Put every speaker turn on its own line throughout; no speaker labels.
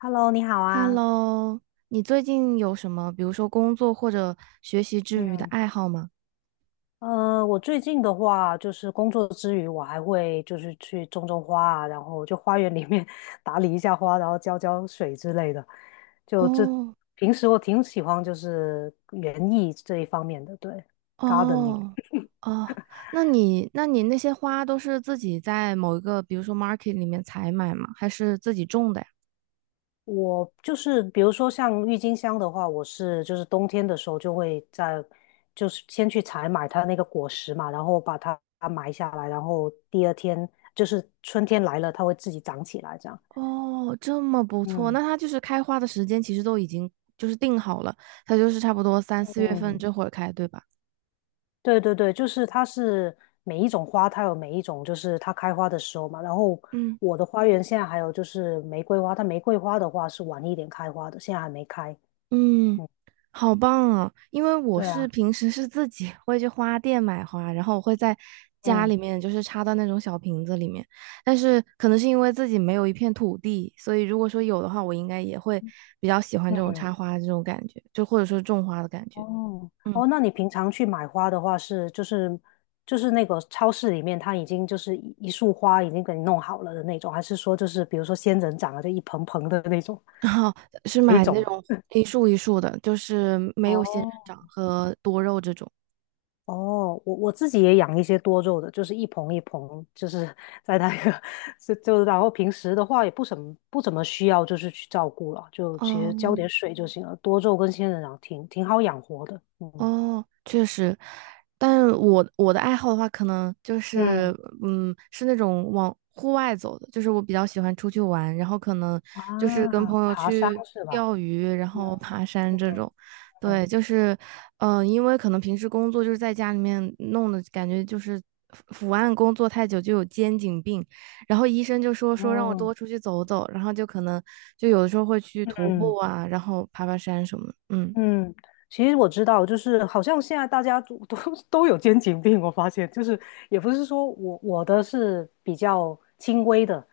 Hello，你好啊。
Hello，你最近有什么，比如说工作或者学习之余的
嗯，
爱好吗？
我最近的话，就是工作之余，我还会就是去种种花啊，然后就花园里面 打理一下花，然后浇浇水之类的。就这，
哦
平时我挺喜欢就是园艺这一方面的，对，gardening。
哦哦，那你那些花都是自己在某一个，比如说 market 里面采买吗？还是自己种的呀？
我就是比如说像郁金香的话，我是就是冬天的时候就会在，就是先去采买它那个果实嘛，然后把它埋下来，然后第二天就是春天来了，它会自己长起来这样。
哦，这么不错，
嗯
那它就是开花的时间其实都已经就是定好了，它就是差不多三四月份
嗯，
这会儿开，对吧？
对对对，就是它是每一种花，它有每一种就是它开花的时候嘛。然后
嗯。
我的花园现在还有就是玫瑰花，它玫瑰花的话是晚一点开花的，现在还没开。
嗯，
嗯，
好棒啊！因为我
对
是
啊，
平时是自己会去花店买花，然后我会在家
嗯
里面就是插到那种小瓶子里面，但是可能是因为自己没有一片土地，所以如果说有的话，我应该也会比较喜欢这种
嗯。
插花的这种感觉，就或者说种花的感觉。
哦
嗯，
哦，那你平常去买花的话是就是那个超市里面它已经就是一束花已经给你弄好了的那种，还是说就是比如说仙人掌啊，就一盆盆的那种
然后是
哪一
买那
种？
种一束一束的，就是没有仙人
哦
掌和多肉这种。
哦，我自己也养一些多肉的，就是一盆一盆，就是 在那个 然后平时的话也不怎么需要就是去照顾了，就其实浇
哦，
点水就行了。多肉跟仙人掌挺好养活的，嗯
哦，确实，但是我的爱好的话，可能就
嗯。
是，嗯，是那种往户外走的，就是我比较喜欢出去玩，然后可能就是跟
啊，
朋友
爬山
去
是吧？
钓鱼，然
嗯
后爬山这
嗯，
种。
嗯，
对，就是，嗯、因为可能平时工作就是在家里面弄的，感觉就是伏案工作太久就有肩颈病，然后医生就说让我
哦，
多出去走走，然后就可能就有的时候会去徒步
嗯，
啊，然后爬爬山什么的。嗯，
嗯，其实我知道，就是好像现在大家都 都有肩颈病，我发现就是也不是说我的是比较轻微的，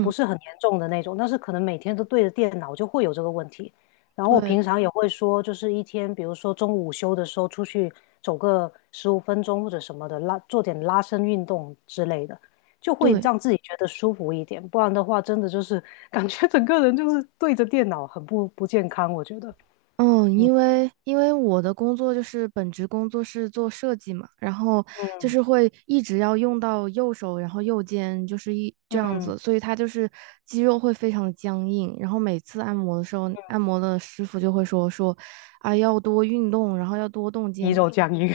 不是很严重的那种，但是可能每天都对着电脑就会有这个问题。然后我平
对。
常也会说，就是一天，比如说中午午休的时候出去走个15 分钟或者什么的，做点拉伸运动之类的，就会
对，
让自己觉得舒服一点。不然的话，真的就是 感觉整个人就是对着电脑，很不健康，我觉得。
嗯，因为因为我的工作就是本职工作是做设计嘛，然后就
嗯。
是会一直要用到右手，然后右肩就是一这样
嗯，
子，所以它就是肌肉会非常的僵硬。然后每次按摩的时候，按摩的师傅就会说啊要多运动，然后要多动肩
鱼肉
颈。
酱鱼，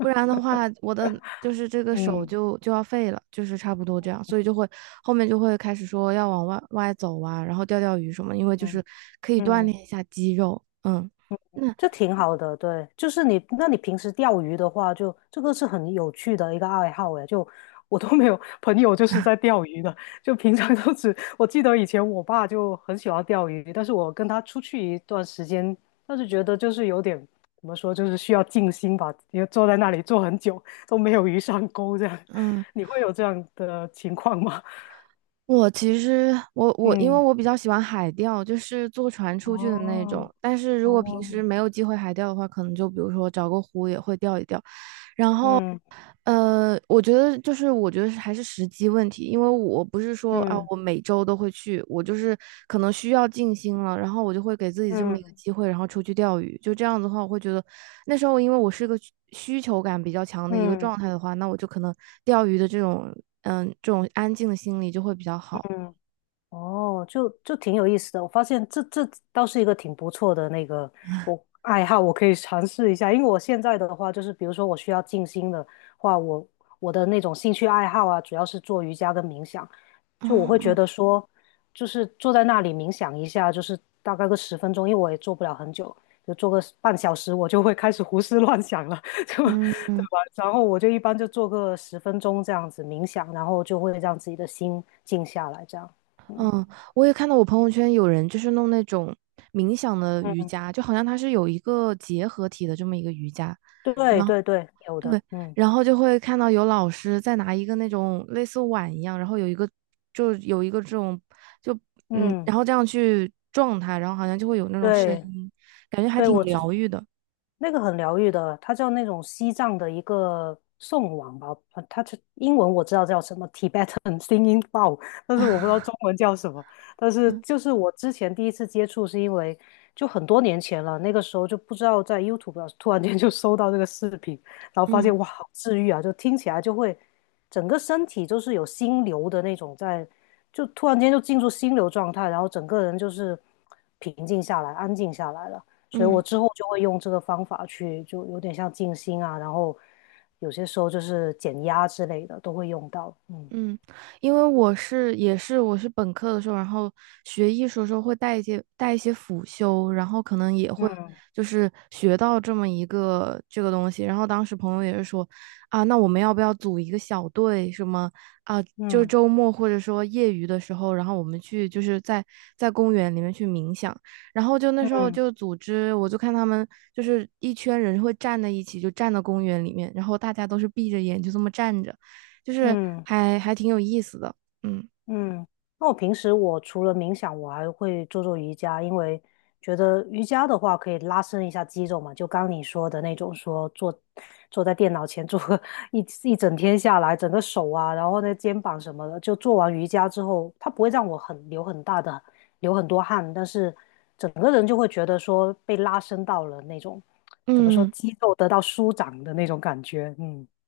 不 然的话，我的就是这个手
嗯
就要废了，就是差不多这样，所以就会后面就会开始说要往外走啊，然后钓钓鱼什么，因为就
嗯
是可以锻
嗯，
炼一下肌肉。嗯，那
这挺好的，对，就是你，那你平时钓鱼的话就，这个是很有趣的一个爱好诶，就我都没有朋友就是在钓鱼的，就平常都只，我记得以前我爸就很喜欢钓鱼，但是我跟他出去一段时间，但是觉得就是有点怎么说，就是需要静心吧，因为坐在那里坐很久都没有鱼上钩这样，
嗯，
你会有这样的情况吗？
我其实我 我因为
嗯，
我比较喜欢海钓，就是坐船出去的那种，
哦
但是如果平时
哦。
没有机会海钓的话，可能就比如说找个湖也会钓一钓。然后。
嗯
我觉得就是，我觉得是还是时机问题，因为我不是说啊，
嗯
我每周都会去，我就是可能需要静心了，然后我就会给自己这么一个
嗯
机会，然后出去钓鱼。就这样子的话，我会觉得那时候因为我是个需求感比较强的一个
嗯
状态的话，那我就可能钓鱼的这种嗯这种安静的心理就会比较好。
嗯，哦，就挺有意思的。我发现这倒是一个挺不错的那个我爱好，我可以尝试一下。因为我现在的话，就是比如说我需要静心的话，我的那种兴趣爱好啊，主要是做瑜伽跟冥想。就我会觉
啊，
得说，就是坐在那里冥想一下，就是大概个十分钟，因为我也做不了很久，就做个半小时，我就会开始胡思乱想了，就对吧？
嗯嗯嗯，
然后我就一般就做个十分钟这样子冥想，然后就会让自己的心静下来，这样。
嗯，我也看到我朋友圈有人就是弄那种冥想的瑜伽，就好像它是有一个结合体的这么一个瑜伽。
对
然后。
对对，有的，
对，
嗯
然后就会看到有老师在拿一个那种类似碗一样，然后有一个就有一个这种就嗯，
嗯，
然后这样去撞它，然后好像就会有那种声
对，嗯，
音，感觉还
对，
挺疗愈的。
那个很疗愈的，它叫那种西藏的一个颂王吧，它是英文我知道叫什么 Tibetan Singing Bowl，但是我不知 道中文叫什么。但是就是我之前第一次接触是因为就很多年前了，那个时候就不知道在 YouTube 上突然间就搜到这个视频，然后发
嗯
现哇，好治愈啊，就听起来就会整个身体就是有心流的那种在，就突然间就进入心流状态，然后整个人就是平静下来、安静下来了。所以我
嗯。
之后就会用这个方法去，就有点像静心啊，然后有些时候就是减压之类的都会用到。嗯
嗯，因为我是也是我是本科的时候，然后学艺术的时候会带一些带一些辅修，然后可能也会就是学到这么一个这个东西。然后当时朋友也是说，啊，那我们要不要组一个小队什么啊？就
嗯
周末或者说业余的时候，然后我们去就是在在公园里面去冥想。然后就那时候
嗯
就组织，我就看他们就是一圈人会站在一起，就站到公园里面，然后大家都是闭着眼就这么站着。就是
嗯，
还挺有意思的。嗯
嗯，那我平时我除了冥想，我还会做做瑜伽，因为觉得瑜伽的话可以拉伸一下肌肉嘛，就刚你说的那种说坐在电脑前坐个 一整天下来，整个手啊，然后呢肩膀什么的，就做完瑜伽之后，它不会让我很流很大的流很多汗，但是整个人就会觉得说被拉伸到了那种怎么说
嗯
肌肉得到舒展的那种感觉，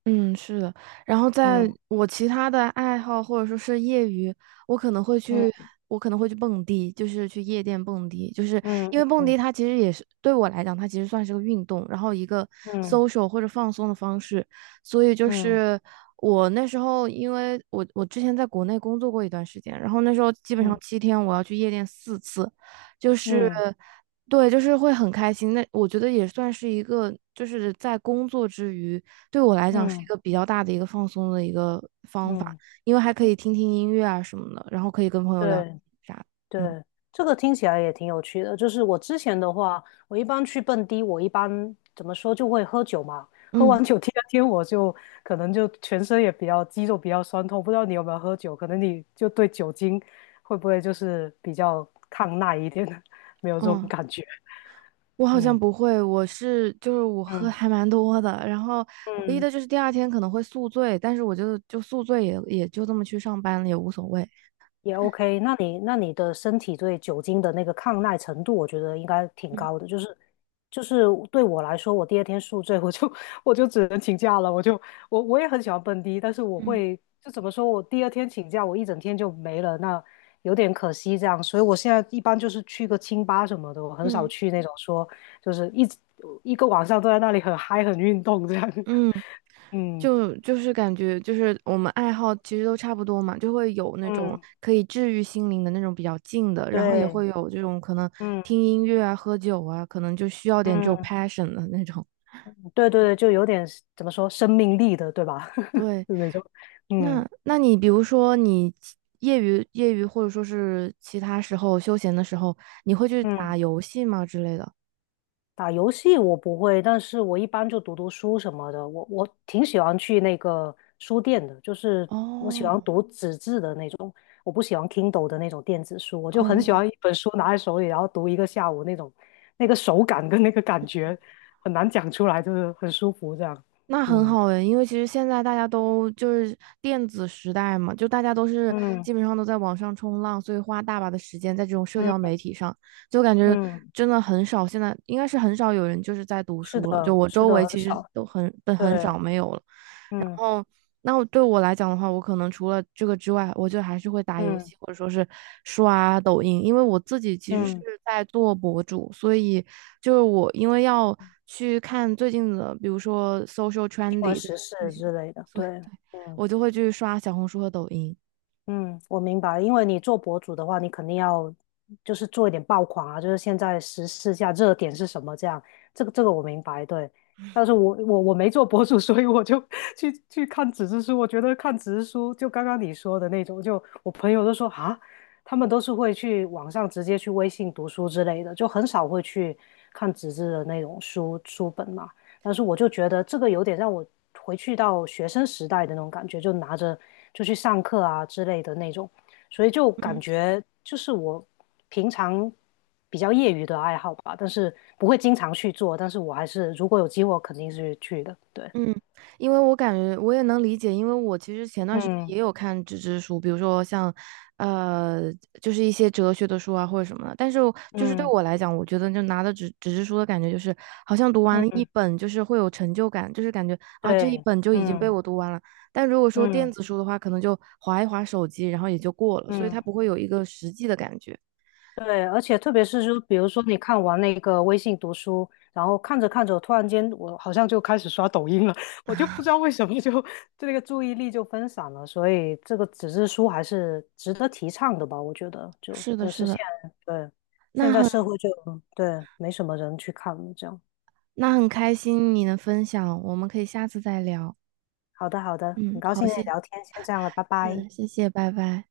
嗯，是的。然后在
嗯
我其他的爱好或者说是业余，我可能会去，
嗯
我可能会去蹦迪，就是去夜店蹦迪，就是
嗯
因为蹦迪
嗯
它其实也是对我来讲，它其实算是个运动，然后一个
嗯
social 或者放松的方式，所以就
嗯嗯
是。我那时候，因为我之前在国内工作过一段时间，然后那时候基本
嗯嗯。嗯
上
嗯
七天我要去夜店四次，就是
嗯
对，就是会很开心。那我觉得也算是一个，就是在工作之余，对我来讲是一
嗯
个比较大的一个放松的一个方法，
嗯，
因为还可以听听音乐啊什么的，然后可以跟朋友聊
对
啥的。
对，
嗯
这个听起来也挺有趣的。就是我之前的话，我一般去蹦迪，我一般怎么说就会喝酒嘛。喝
嗯
完酒第二天，我就可能就全身也比较肌肉比较酸痛。不知道你有没有喝酒？可能你就对酒精会不会就是比较抗耐一点，没有这种
嗯，
感觉。
我好像
嗯
不会，我是就是我喝
嗯
还蛮多的，然后唯一
嗯。
的就是第二天可能会宿醉，但是我就宿醉也也就这么去上班了，也无所谓。
也 OK，那你的身体对酒精的那个抗耐程度，我觉得应该挺
嗯
高的。就是对我来说，我第二天宿醉，我就 我就只能请假了。我就我我也很喜欢蹦迪，但是我
嗯
会就怎么说，我第二天请假，我一整天就没了，那有点可惜这样。所以我现在一般就是去个清吧什么的，我很少
嗯
去那种说就是一直一个晚上都在那里很嗨很运动这样。
嗯。
嗯
就是感觉就是我们爱好其实都差不多嘛，就会有那种
嗯，
可以治愈心灵的那种比较静的，然后也
对，
会有这种可能
嗯
听音乐啊、喝酒啊，可能就需要点这种
嗯。
passion 的那种。
对对对，就有点怎么说生命力的，对吧？
对，
那种，嗯
那你比如说你其业余业余或者说是其他时候休闲的时候，你会去
嗯，
打游戏吗之类的？
打游戏我不会，但是我一般就读读书什么的。我挺喜欢去那个书店的，就是我喜欢
哦
读纸质的那种，我不喜欢 Kindle 的那种电子书。我就很喜
哦，
欢一本书拿在手里，然后读一个下午那种，那个手感跟那个感觉很难讲出来，就是很舒服这样。
那很
嗯
好诶，因为其实现在大家都就是电子时代嘛，就大家都是
嗯
基本上都在网上冲浪，所以花大把的时间在这种社
嗯
交媒体上，就感觉
嗯，
真的很少。现在应该是很少有人就是在读
是
书了，就
的，
我
是
周
的，
围
很
其实
少，
都很很
对，
很少没有了。
嗯
哦，那我对我来讲的话，我可能除了这个之外，我就还是会打游
嗯。
戏，或者说是刷抖音，因为我自己其实是
嗯，
在做博主，所以就是我因为要去看最近的，比如说 social
或
trendy 的
时事
事情，
之类的，
所以
对，
对
嗯
我就会去刷小红书和抖音。
嗯，我明白，因为你做博主的话，你肯定要就是做一点爆款啊，就是现在时事下热点是什么这样，这个我明白，对。但是我没做博主，所以我就 去看纸质书，我觉得看纸质书就刚刚你说的那种，就我朋友都说啊，他们都是会去网上直接去微信读书之类的，就很少会去看纸质的那种书本嘛。但是我就觉得这个有点让我回去到学生时代的那种感觉，就拿着就去上课啊之类的那种，所以就感
嗯。
觉就是我平常比较业余的爱好吧，但是不会经常去做，但是我还是如果有机会，我肯定是去的。对，
嗯，因为我感觉我也能理解，因为我其实前段时间也
嗯
有看纸质书，比如说像，呃，就是一些哲学的书啊或者什么的。但是我就是对
嗯
我来讲，我觉得就拿的纸质书的感觉就是，好像读完了一
嗯，
本，就是会有成就感，就是感觉啊这一
对，
本就已经被
嗯
我读完了。但如果说电
嗯
子书的话，可能就划一划手机，然后也就过了，所以
嗯。
它不会有一个实际的感觉。
对，而且特别是就比如说你看完那个微信读书，然后看着看着，突然间我好像就开始刷抖音了，我就不知道为什么就这个注意力就分散了，所以这个纸质书还是值得提倡的吧，我觉得就，
是的，
但
是
是
的，
现在对现
那
在社
很
会就对没什么人去看了，这样。
那很开心你能分享，我们可以下次再聊。
好的，好的，很
嗯，
高
好，
兴跟
谢
你聊
谢。
天，先这样了，拜拜。
是，谢谢，拜拜。